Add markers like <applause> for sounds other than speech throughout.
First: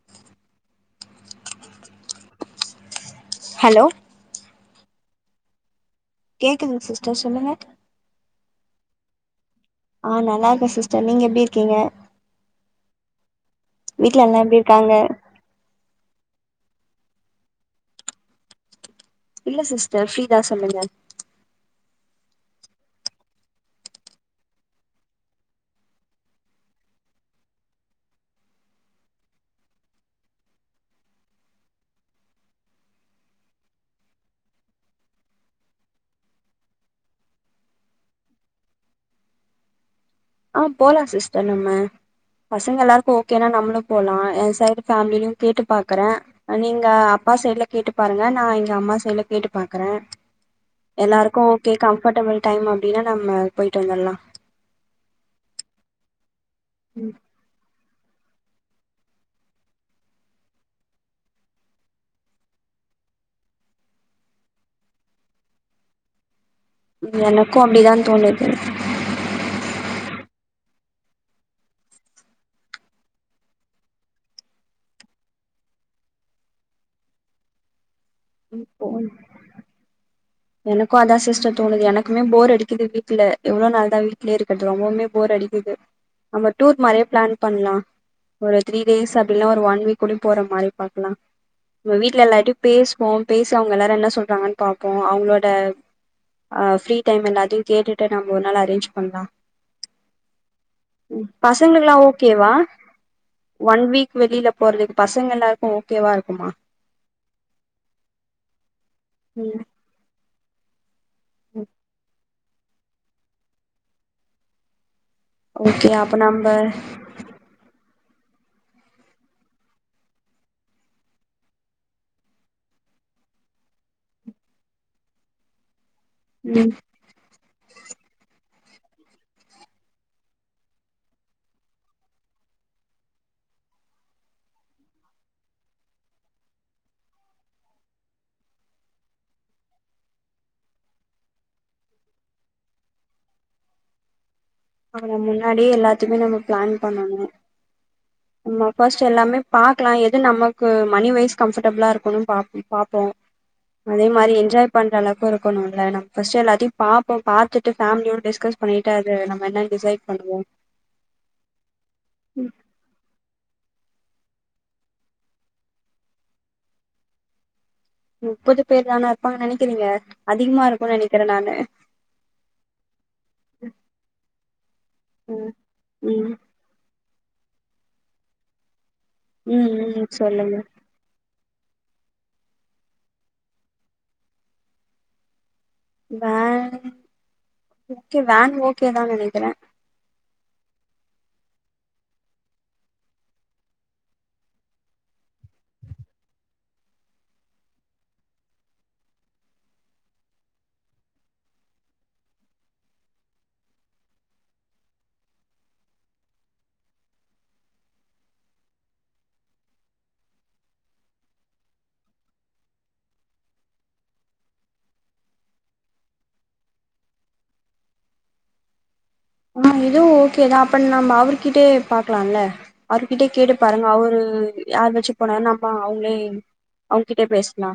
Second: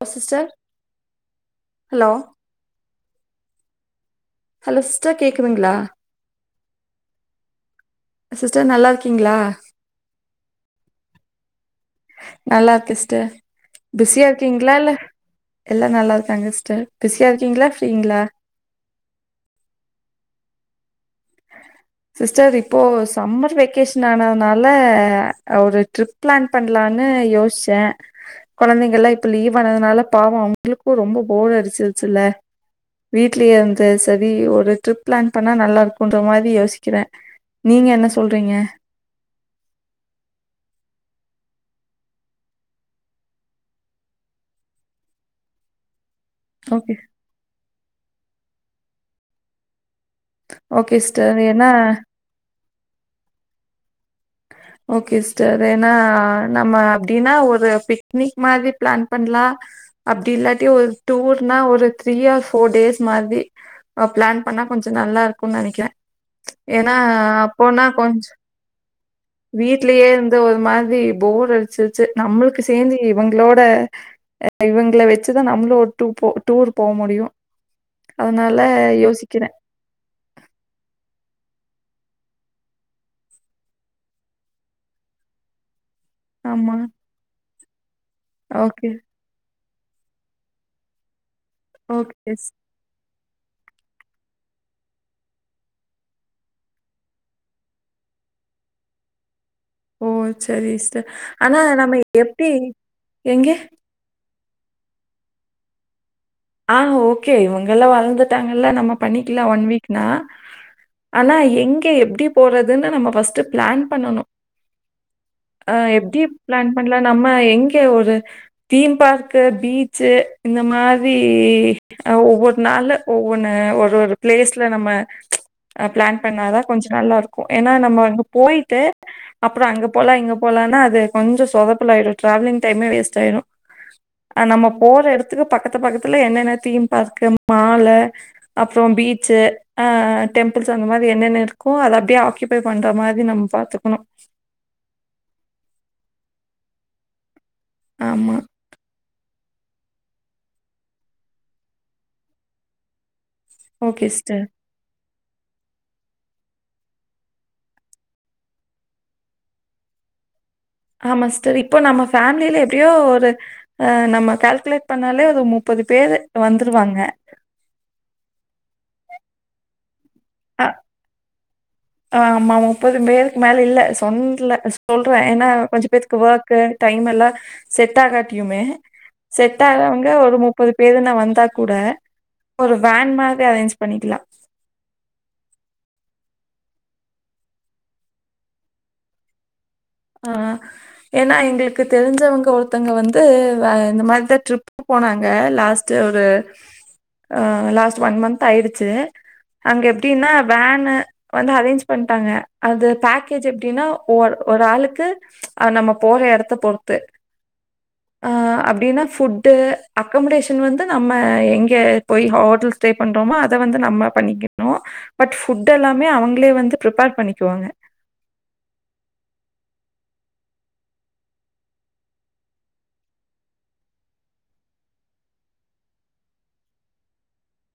<unintelligible> Sister hello hello hello sister கேக்குதுங்களா கேக்குதுங்க sister சொல்லுங்க சிஸ்டர் நல்லா இருக்கீங்களா ஆ நல்லா இருக்கே சிஸ்டர் நீங்க எப்டி இருக்கீங்க நல்லா இருக்க சிஸ்டர் வீட்ல பிஸியா எல்லா எப்டி இருக்கீங்களா இல்ல இருக்காங்க எல்லா நல்லா இருக்காங்க சிஸ்டர் பிஸியா இருக்கீங்களா ஃப்ரீங்களா இல்ல சிஸ்டர் ஃப்ரீதா சொல்லுங்க சிஸ்டர் இப்போ சம்மர் வெக்கேஷன் ஆனதுனால ஒரு ட்ரிப் பிளான் பண்ணலான்னு யோசிச்சே கொழந்தைங்க எல்லா இப்ப லீவ் ஆனதுனால பாவோ அவங்களுக்கு ரொம்ப போர் அரிச்சுருச்சுல்ல வீட்லே சதி ஒரு ட்ரிப் பிளான் பண்ணா நல்லா இருக் கொஞ்சமாது யோசிக்கிறே நீங்க என்ன சொல்றீங்க ஆ போலா சிஸ்டர் நம்ம பசங்க எல்லாருக்கு ஓகேனா நம்மளு போலா எ சைடு ஃபேமிலிலயு கேட்டு பாக்குறே நீங்க ஓகே அப்பா சைட்ல கேட்டு பாருங்க நா எங்க அம்மா சைட்ல கேட்டு பாக்குறே ஓகே எல்லாருக்கு சிஸ்டர் ஏன்னா ஓகே கம்ஃபர்ட்டபிள் டைம் அப்டின்னா நம்ம போயிட்டு வந்துடலா ஓகே சிஸ்டர் ஏன்னா நம்ம ம் அப்டின்னா ஒரு பி இன்னைக்கு மாரி ப்ளான் பண்லா அப்டி இல்லாட்டி ஒரு டூர்னா ஒரு த்ரீ ஆர் ஃபோர் டேஸ் மாதிரி ஆ பிளான் பண்ணா கொஞ்ச நல்லாருக்கும்னு நெனைக்கிறே ஏன்னா எனக்கு அப்பனா அப்டிதா கொஞ்ச தோணுது வீட்லயே இருந்து ஒரு மாரி போர் அடிச்சிருச்சு நம்மளுக்கு சேந்து இவங்களோட ஆஷஇவங்கள வச்சுதா நம்மளு ஒரு டூர் போ டூர் போ முடியு அதுனால ம் போனு யோசிக்கிற எனக்கு அதா சிஸ்டர் தோணுது எனக்குமே போர் அடிக்குது வீட்ல எவ்வளோ நாள் தா வீட்லயே இருக்கறது ரொம்பவுமே போர் அடிக்குது நம்ம ஆமா டூர் மாரி பிளான் பண்லா ஒரு த்ரீ ஓகே டேஸ் அப்பில்லன்னா ஒரு ஒன் வீக் கூடி போற மாரி பாக்கலா உங்க ஓகே வீட்ல சிஸ் எல்லார்ட்டியு பேசுவோ பேசி அவுங்க எல்லாரு என்ன சொல்றாங்கன்னு பாப்போ ஆ அவுங்களோட ஆ ஃப்ரீ டைம் எல்லாத்தையு கேட்டுட்டு நம்ம ஒரு நாள் அரேஞ்ச் பண்லா ஓ சரி சிஸ்டர் ஆனா பசங்கள்லா நம்ம எப்டி ஓகேவா எங்க ஒன் வீக் வெளியில போறதுக்கு பசங்க எல்லாருக்கு ஓகேவா இருக்குமா ஆ ஓகே இவங்கள்லா வளந்துட்டாங்கல்ல நம்ம பண்ணிக்கலா ம் ஒன் வீக்னா ஆனா எங்க எப்டி போறதுன்னு நம்ம ஃபஸ்ட்டு பிளான் பண்ணனு ஆ ஓகே அப்ப எப்டி நம்ப பிளான் பண்லா நம்ம எங்க ஒரு தீம் பார்க்கு பீச்சு இந்த மா ரி ஆ ஒவ்வொரு நாள்ல ஒவ்வொன்னு ஒரு ஒரு பிளேஸ்ல நம்ம ஆ பிளான் பண்ணாதா ம் கொஞ்ச நல்லாருக்கும் ஏன்னா நம்ம அங்க போயிட்டு அப்புற அங்க போலாம் இங்க போலானா அது கொஞ்ச சொதப்பலாயிடு டிராவலிங் டைமே வேஸ்ட் ஆயிடு ஆ நம்ம போற எடத்துக்கு பக்கத்து பக்கத்துல என்னென்ன தீம் பார்க்கு மாலு அப்புறம் பீச்சு ஆ டெம்பிள்ஸ் அந்த மாண்ரி என்னென்ன இருக்ககோ அதை அப்படியே பண்ற மாதிரி நம்ம பாாரத்துக்கணும் ஆனா முன்னாடியே எல்லாத்தையுமே நம்ம பிளான் பண்ணணு ஆமா நம்ம ஃபஸ்ட் எல்லாமே பாக்கலா எது நமக்கு மனிவைஸ் கம்ஃபர்ட்டபிளா இருக்கும்னு பா பாப்போ <unintelligible> <inaudible> அதே மாரி சிஸ்டர் என்ஜாய் பண்றளவுக்கு இருக்கணும்ல ஃபஸ்ட்டு எல்லாத்தையு பாப்போ பாத்துட்டு ஃபேமிலியோட டிஸ்கஸ் பண்ணிட்டு அது நம்ம என்னன் டிசைட் பண்ணுவோ ஆமா சிஸ்டர் இப்போ நம்ம ம் ஃபேமிலியில எப்டியோ ஒரு ஆ நம்ம கால்குலேட் பண்ணாலே ஒரு முப்பது பேரு வந்துருவாங்க முப்பது பேர் தானா இருப்பாங்கன்னு நெனைக்கிறீங்க அதிகமா அ இருக்கும்னு நெனைக்கிற நானு ஆமா முப்பது பேருக்கு மேல இல்ல சொன்ல சொல்ற ஏன்னா ம் கொஞ்ச பேர்த்துக்கு ம் ஒர்க் கு டைம் எல்லா செட் ஆகட்டியுமே செட் ம் ம் ஆகவங்க ஒரு சொல்லுங்க முப்பது பேருன்னு வந்தா கூட ஒரு வேன் மாரி அரேஞ்ச் பண்ணிக்கலா வேன் ஓகே வேன் ஓகேதா நெனைக்கிறே ஆ ஏன்னா எங்களுக்கு தெரிஞ்சவங்க ஒருத்தங்க வந்து வே இந்த மாரிதா ட்ரிப் போனாங்க லாஸ்ட்டு ஒரு ஆ லாஸ்ட் ஒன் மந்த் ஆயிடுச்சு அங்க எப்டின்னா வேன்னு வந்து அரேஞ்ச் பண்ட்டாங்க அது பேக்கேஜ் எப்டின்னா ஒ ஒரு ஆளுக் கு அது நம்ம போற எடத்த பொறுத்து ஆ அப்டின்னா ஃபுட்டு அக்கமடேஷன் வந்து நம்ம எங்க போய் ஹோட்டல்ஸ் ட்ரை பண்றோமோ அத வந்து நம்ம பண்ணிக்கணு பட் ஃபுட் எல்லாமே அவங்களே வந்து ப்ரிப்பேர் பண்ணிக்குவாங்க ஆ இதுவு ஓகேதா அப்ப நம்ம அவர்கிட்டேயே பாக்கலாம்ல அவருக்கிட்டே கேட்டு பாருங்க அவரு யார் வச்சு போனாரு நம்ப அவுங்களே அவுங்கிட்ட பேசலா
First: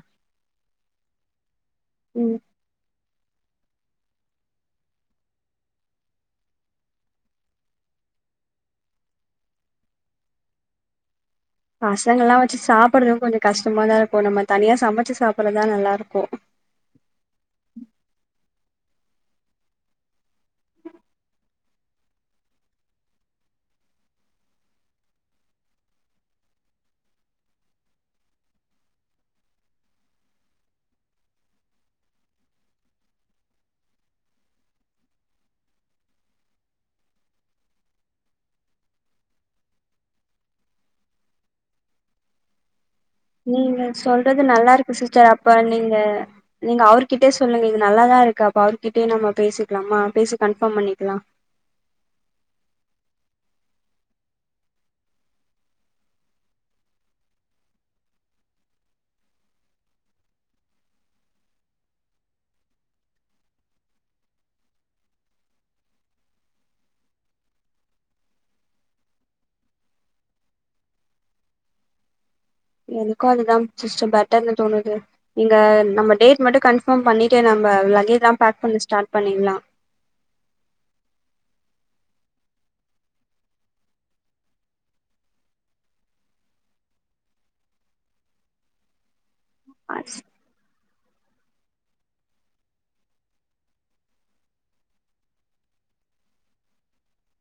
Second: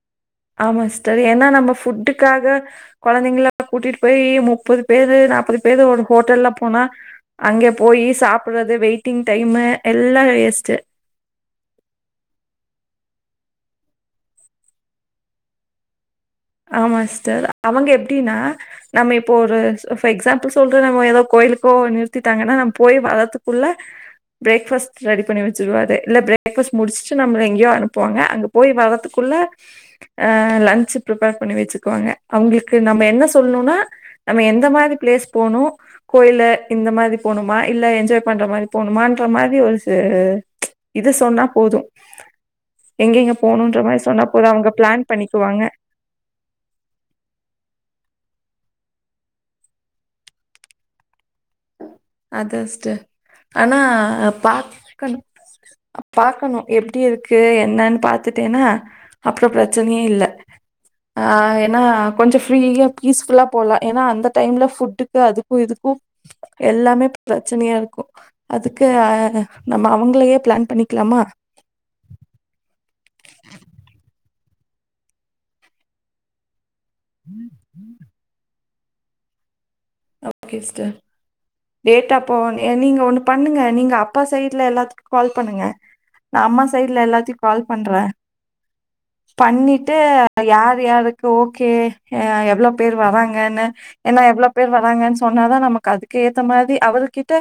ஆமா சிஸ்டர் ஏன்னா நம்ம ம் ஃபுட்டுக்காக கொழந்தைங்கலாம் கூட்டிட்டு போய் முப்பது பேரு நாப்பது பேரு ஒரு ஹோட்டல்ல போனா அங்கே போயி சாப்டுறது வெயிட்டிங் டைமு எல்லாம் வேஸ்ட்டு பசங்கல்லாம் வச்சு சாப்றதும் கொஞ்சம் கஷ்டமாதான் இருக்கும். நம்ம தனியா சமைச்சு சாப்டுறதுதா நல்லா இருக்கும். ஆமா சிஸ்டர் அவங்க எப்டின்னா. நம்ம இப்போ ஒரு எக்ஸாம்பிள் சொல்ற நம்ம எப்போதும் கோயிலுக்கோ நிறுத்திட்டாங்கன்னா, நம்ம போய் வளரதுக்குள்ள பிரேக் ஃபஸ்ட் ரெடி பண்ணி வச்சிருவாரு இல்ல பிரேக் ஃபஸ்ட் முடிச்சுட்டு நம எங்கே அனுப்புவாங்க போய் வரறதுக்குள்ளே லன்சு ப்ரிப்பேர் பண்ணி வச்சுக்குவாங்க அவங்களுக்கு நம்ம என்ன சொல்லணுனா நம்ம எந்த மாரி பிளேஸ் போணு கோயில இந்த மாதிரி போணுமா இல்ல என்ஜாய் பண்ற மாதிரி போணுமான்ற மாதிரி ஒரு ச இது சொன்னா போதும் எங்க எங்க போனுன்ற நீங்க மாதிரி சொன்னா போதும், அவங்க பிளான் பண்ணிக்குவாங்க. இல்ல நீங்க அவர்கிட்டயே சொல்லுங்க இது நல்லாதா இருக்கு அப்ப அவர்கிட்டயே நம்ம பேசிக்கலாமா பேசி கன்ஃபார்ம் பண்ணிக்கலா அதா சிஸ்டர் ஆனா பாக்கனு பாக்கணு எப்படி இருக்கு என்னனு பாத்துட்டேனா அப்றோ பிரச்சனயே இல்ல ஆ ஏன்னா கொஞ்சம் ஃப்ரீயாக பீஸ்ஃபுல்லா போலாம். ஏன்னா அந்த டைமில ஃபுட்டுக்கு அதுக்கும் இதுக்கும். <inaudible> எல்லாமே பிரச்சனையா இருக்கும். அதுக்கு நம்ம அவங்களையே பிளான் பண்ணிக்கலாமா. எனக்கு அதுதா சிஸ்டர் பெட்டர்னு தோணுது நீங்க நம்ம டேட் மட்டு கன்ஃ பாம் பண்ணிட்டு நம்ம லகேஜ்லாம் பேக் பண்ண ஸார்ட் பண்ணிடலாம் ஓகே சிஸ்டர் டேட்ட அப்போ நீங்க ஒண்ணு பண்ணுங்க நீங்க அப்பா சைட்ல எல்லாத்துக்கும் கால் பண்ணுங்க நா அம்மா சைடுல எல்லாத்தையும் கால் பண்றேன். பண்ணிட்டு யார் யாருக்கு ஓகே எவ்ளோ பேர் வராங்கன்னு ஏன்னா எவ்ளோ பேர் வராங்கன்னு சொன்னாதா நமக்கு அதுக்கு ஏத்த மாரி அவரு கிட்ட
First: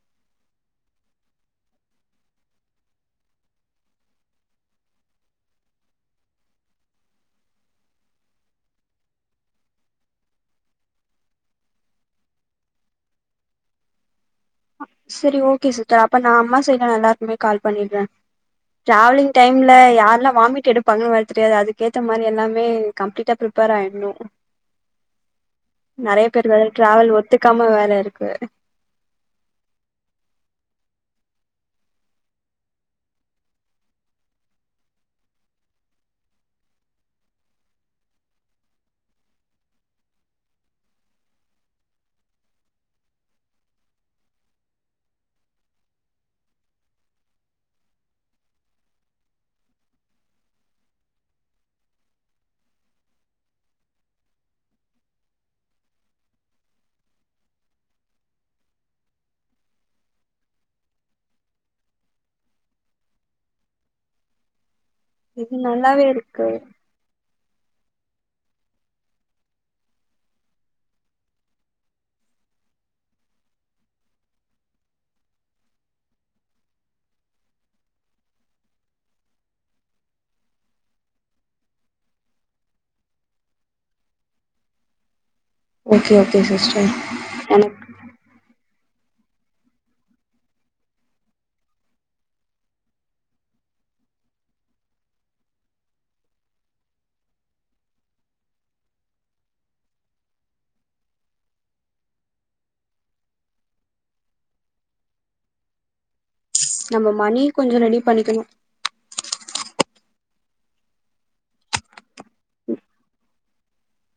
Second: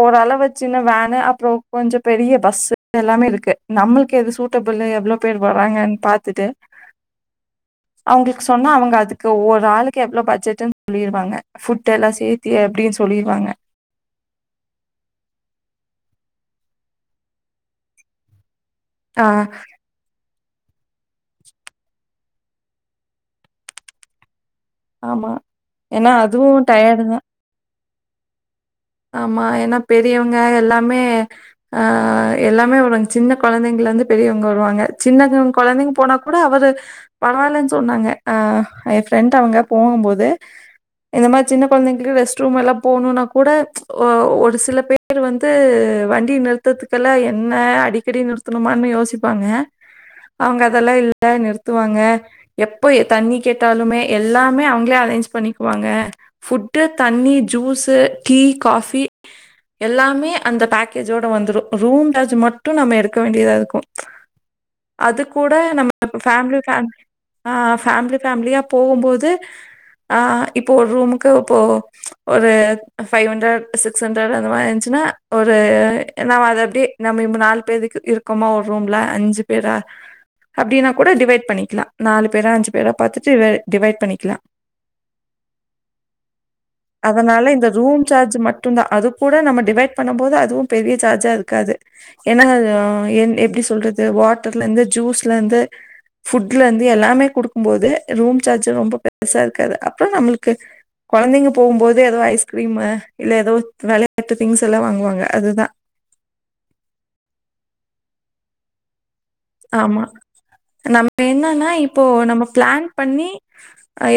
ஓரளவு சின்ன வேனு, அப்புறோ கொஞ்சம் பெரிய பஸ்ஸு எல்லாமே இருக்கு. நம்மளுக்கு எது சூட்டபிள் எவ்வளோ பேர் வராங்கன்னு பாத்துட்டு அவங்களுக்கு சொன்னா அவங்க அதுக்கு ஒரு ஆளுக்கு எவ்வளோ பட்ஜெட்ன்னு சொல்லிருவாங்க. ஃபுட் எல்லா சேத்தியே அப்டின் சொல்லிருவாங்க சரி ஓகே சிஸ்டர் அப்ப நான் அம்மா சைடுல எல்லாருக்குமே கால் பண்ணிடுறேன் ஆ டிராவலி்ங் டைம்ல யாரெல்லாம் வாமிட் எடு பங்க வர தெரியாது. அதுக்கேத்த மாதிரி எல்லாமே கம்ப்ளீட்டா ப்ரிப்பேர் ஆயிடணும். ஆமா ஏன்னா நேறைய பேரு வேற அதுவும் டயர்டு தான் டிராவல் ஒத்துக்காம வேற இருக்கு. ஆமா ஏனா பெரியவங்க எல்லாமே அ எல்லாமே வருவாங்க சின்ன குழந்தைங்கைல இருந்து பெரியவங்க வருவாங்க சின்ன குழந்தைங்க போனா கூட அவரு பரவாயில்லன்னு சொன்னாங்க அ என் ஃப்ரெண்ட் அவங்க போகும்போது இந்த மாதிரி சின்ன குழந்தைங்களுக்கு ரெஸ்ட் ரூம் எல்லாம் போணும்னா கூட ஒரு சில பேர் வந்து, வண்டி நிறுத்தறதுக்கெல்லாம் என்ன அடிக்கடி நிறுத்த பத்துமானு யோசிப்பாங்க அவங்க அதெல்லா இல்ல நிறுத்துவாங்க எப்ப தண்ணி கேட்டாலுமே எல்லாமே அவங்களே அரேஞ்ச் பண்ணிக்குவாங்க ஃபுட்டு், தண்ணி, ஜூஸ், டீ, காபி எல்லாமே அந்த பேக்கேஜோட வந்துடு ரூம்சார்ஜ் மட்டு நம்ம எடுக்க வேண்டியதா இருக்கு அது கூட இது நல்லாவே நம்ம இருக்கு ஃபேமிலி ஃபேமிலி ஆ ஃபேமிலி ஃபேமிலியா போகும் போது ஆ இப்போ ஒரு ரூமுக்கு இப்போ ஒரு ஃபைவ் ஹண்டரட் சிக்ஸ் அண்ரட்டு அந்த மாறி இருந்துச்சுன்னா ஒரு நம்ம அத அப்டியே நம்ம இம் நாலு பேருக்கு இரு க்கமா ஒரு ரூம்ல அஞ்சு பேரா அப்படின்னா கூட டிவைட் பண்ணிக்கலா நாலு பேரா அஞ்சு பேரா பாத்துட்டு டிவைட் பண்ணிக்கலா <inaudible> ஓகே ஓகே சிஸ்டர் அதனால இந்த எனக்கு ரூம் சார்ஜ் மட்டுந்தா அது கூட நம்ம டிவைட் பண்ணும் போது அதுவும் பெரிய சார்ஜா இருக்காது என்னங்க என் எப்டி சொல்றது வாட்டர்ல இருந்து ஜூஸ்ல இருந்து ஃபுட்ல இருந்து எல்லாமே குடுக்கும் போது ரூம் சார்ஜ் ரொம்ப பெருசா இருக்காது அப்பற நம்மளுக்கு கொழந்தைங்க போகும்போது ஏதோ ஐஸ்கிரீமு இல்ல ஏதோ வெளையாட்டு திங்ஸ் எல்லா வாங்குவாங்க அதுதா நம்ம மணி கொஞ்ச ரெடி பண்ணிக்கணு ஆமா நம்ம என்னன்னா இப்போ நம்ம ப்ளான் பண்ணி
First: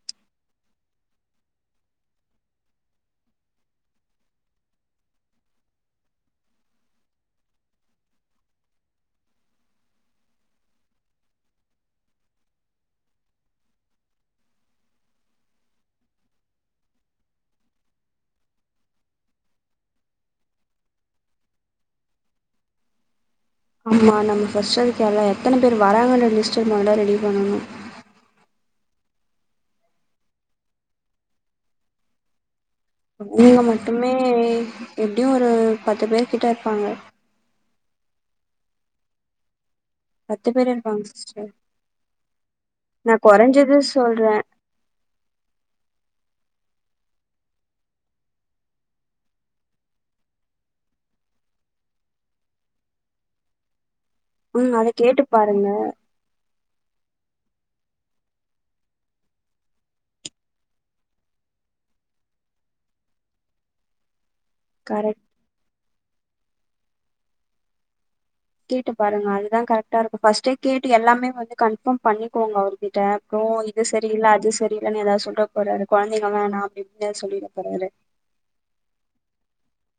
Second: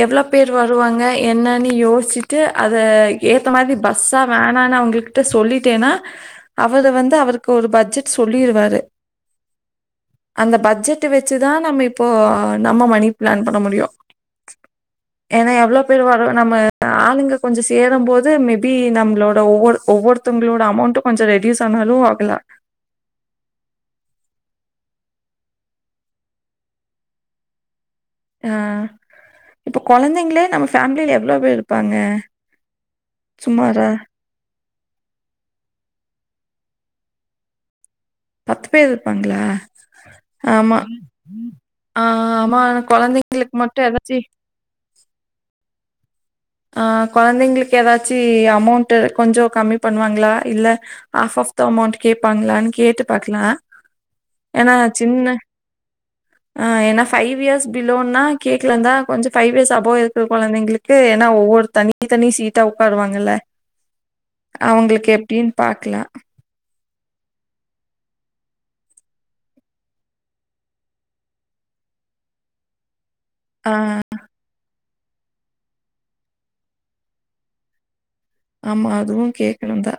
எவ்வளோ பேர் வருவாங்க என்னன்னு யோசிச்சுட்டு அத ஏத்த மாதிரி பஸ்ஸா வேனானா அவங்ககிட்ட சொல்லிட்டேன்னா அவரு வந்து அவருக்கு ஒரு பட்ஜெட் சொல்லிருவாரு அந்த பட்ஜெட் வச்சுதா நம்ம இப்போ நம்ம மணி ப்ளான் பண்ண முடியு ஏன்னா எவ்வளோ பேர் வரு நம்ம ஆளுங்க கொஞ்ச சேரும் போது மேபி நம்மளோட ஒவ்வொரு ஒவ்வொரு தங்களோட அமௌண்ட்டு கொஞ்ச ரெடியூஸ் ஆனாலு ஆகலா ஆமமா நம்ம ஃபர்ஸ்ட் டு அதுக்கு எல்லா எத்தனை பேர் வராங்கன்ற லிஸ்ட்ட மொதல்ல ரெடி பண்ணணு ஆ இப்போ கொழந்தைங்களே நம்ம ஃபேமிலியில எவ்வளோ பேர் இருப்பாங்க அவுங்க சுமாரா மட்டுமே எப்படியு ஒரு பத்து பேரு கிட்ட இருப்பாங்க பத்து பேர் இருப்பாங்களா பத்து பேர் ஆமா இருப்பாங்க சிஸ்டர் ஆ ஆமா ஆனா நா கொழந்தைங்களுக்கு கொறஞ்சது மட்டு ஏதாச்சி சொல்றே ஆ கொழந்தைங்களுக்கு ஏதாச்சு அமௌண்ட்டு கொஞ்ச கம்மி பண்ணுவாங்களா இல்ல ஹாஃப் ஆஃப் த அமௌண்ட் கேப்பாங்களான்னு கேட்டு பாக்கலா ஏனா ம் அத கேட்டு சின்ன பாருங்க ஆ ஏனா ஃபைவ் இயர்ஸ் பிலோன்னா கேக்கலதா கொஞ்ச ஃபைவ் இயர்ஸ் அபோ இருக்குற கொழந்தைங்களுக்கு நா ஒவ்வொரு தனி தனி சீட்டா உக்காருவாங்கல்ல அவங்களுக்கு கரெக்ட் எப் டின் பாக்கலா கேட்டு பாருங்க அதுதா கரெக்டா இருக்கு ஃபஸ்ட்டே கேட்டு எல்லாமே வந்து கன்ஃபர்ம் பண்ணிக்கோங்க அவருக் ட்ட அப்பறோ ஆ இது சரி இல்ல அது சரி அப்டி இல்லன்னு ஏதாவது சொல்ல போறாரு கொழந்தைங்க வேணா அப்படின் சொல்லிட போறாரு ஆமா அதுவு கேக்ணும்தா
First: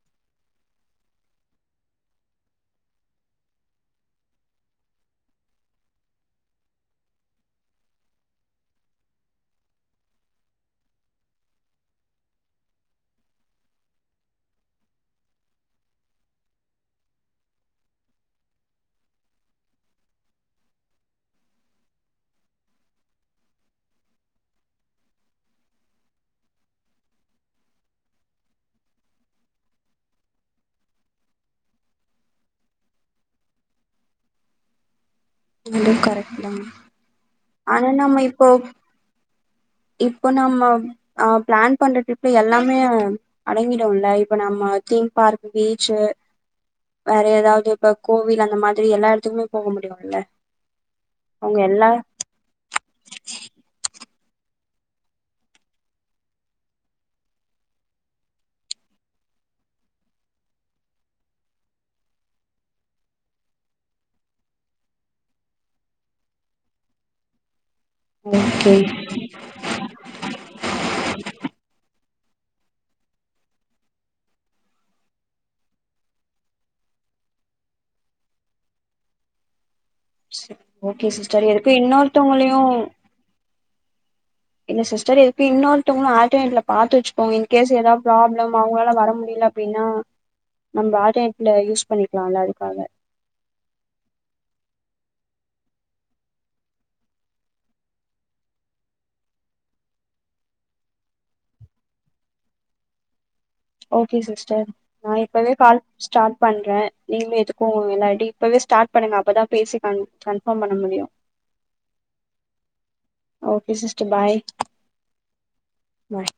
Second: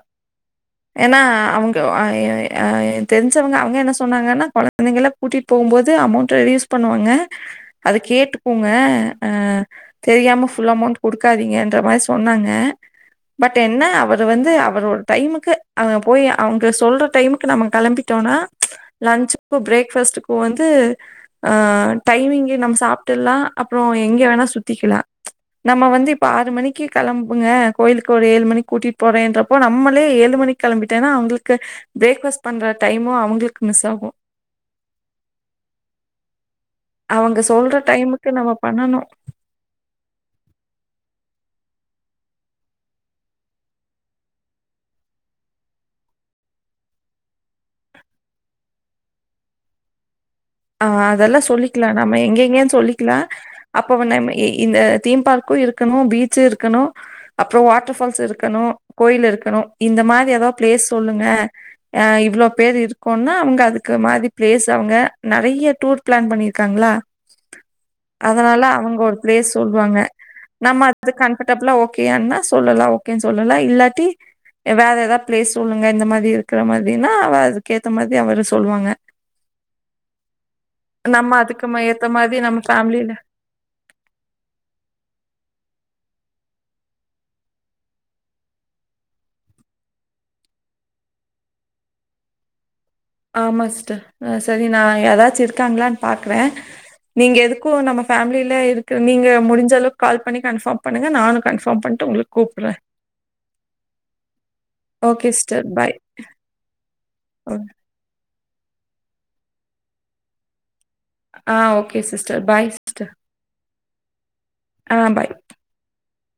ஏன்னா அவங்க ஏ ஏ ஏ தெரிஞ்சவங்க அவங்க என்ன சொன்னாங்கன்னா கொழந் தைகள கூட்டிட்டு போகும்போது அமோண்ட் ரெடியூஸ் பண்ணுவாங்க அது கேட்டுக்கோங்க ஆ தெரியாம ஃபுல் அமௌண்ட் குடுக்காதீங்கன்ற மாரி சொன்னாங்க பட் என்ன அவரு வந்து அவரோட டைமுக்கு அவ போய் அவங்க சொல்ற டைமுக்கு நம்ம கெளம்பிட்டோம்னா லன்சுக்கு பிரேக் ஃபாஸ்ட்டுக்கு வந்து ஆ டைமிங்க நம்ம சாப்டுடலா அப்பற எங்க வேணா சுத்திக்கலா நம்ம வந்து இப்ப ஆறு மணிக்கு கெளம்புங்க கோயிலுக்கு ஒரு ஏழு மணி கூட்டிட்டு போறேன்றப்போ நம்மளே ஏழு மணி கெளம்பிட்டேன்னா அவங்களுக்கு பிரேக் ஃபஸ்ட் பண்ற டைமு அவங்களுக்கு மிஸ் ஆகு அதுவும் கரெக்ட் தான் அவங்க சொல்ற டைமுக்கு நம்ம பண்ணனும். இப்போ நம்ம அ பிளான் பண்ற ட்ரிப்ல எல்லாமே, அடங்கிடூம்ல இப்ப நம்ம தீம் பார்க் பீச்சு வேற ஏதாவது இப்ப கோவில் அந்த மாதிரி எல்லா இடத்துக்குமே போக முடியுமுல்ல ஆ அதெல்லா சொல்லிக்கலா நம்ம எங்க எங்கன்னு சொல்லிக்கலா அப்பவே நம்ம இந்த தீம் பார்க்கு இருக்கணு பீச்சு இருக்கணு அப்ரொ வாட்டர் ஃபால்ஸ் இருக்கணு கோயில் இருக்கணு இந்த மாரி ஏதாது பிளேஸ் சொல்லுங்க அ இவ்ளோ பேர் இருக்கோனா அவங்க அதுக்கு மாதி பிளேஸ் அவங்க நெறையா டூர் பிளான் பண்ணிருக்காங்களா அதனால ஓகே அவங்க ஒரு பேஸ் சொல்வாங்க. நம்ம அது கம்ஃபர்டபிளா ஓகேனா சொல்லலா ஓகேனு சொல்லலா இல்லாட்டி வேற ஏதா பிளேஸ் சொல்லுங்க இந்த மாதி இருக்கிற மாதினா அவ அதுக்க ஏத்த மாதி அவரு சொல்லுவாங்க சரி ஓகே நம்ம சிஸ்டர் அதுக்கு எதுக்கு ம ஏத்த மாதிரி இன்னொருத்தவங்களையு நம்ம ஃபேமிலி இல்ல சி்ஸ்டர் எதுக்கு இன்னொருதவங்கள ஆட்டோமெட்ல பாத்து வச்சுகோங்க இன்கேஸ் எதாது ப்ராப்ளம் அவங்களால வர முடியல அப்டின்னா நம்ம ஆட்நெட்ல யூஸ் பண்ணிக்கலால அதுக்காக ஆமா சிஸ்டர் அ சரி நா யாராச்சு இருக்காங்களான்னு பாக்குற நீங்க எதுக்கும் நம்ம ஃபேமிலியிலே இருக்கிற நீங்க முடிஞ்ச அளவுக்கு கால் பண்ணி கன்ஃபாம் பண்ணுங்க நானும் கன்ஃபாம் பண்ணிட்டு உங்களு கூப்ட்ற ஓகே சிஸ்டர் நா ஓகே இப்பவே சிஸ்டர் கால் பாய். ஸ்டாட் பண்றே நீங்க எதுக்கும் முன்னாடி இப்பவே ஸ்டாட் பண்ணுங்க அப்பதா பேசி கன்-கன்ஃபாம் பண்ண முடியு ஆ okay sister bye sister. Okay sister bye ஆ பாய் பாய்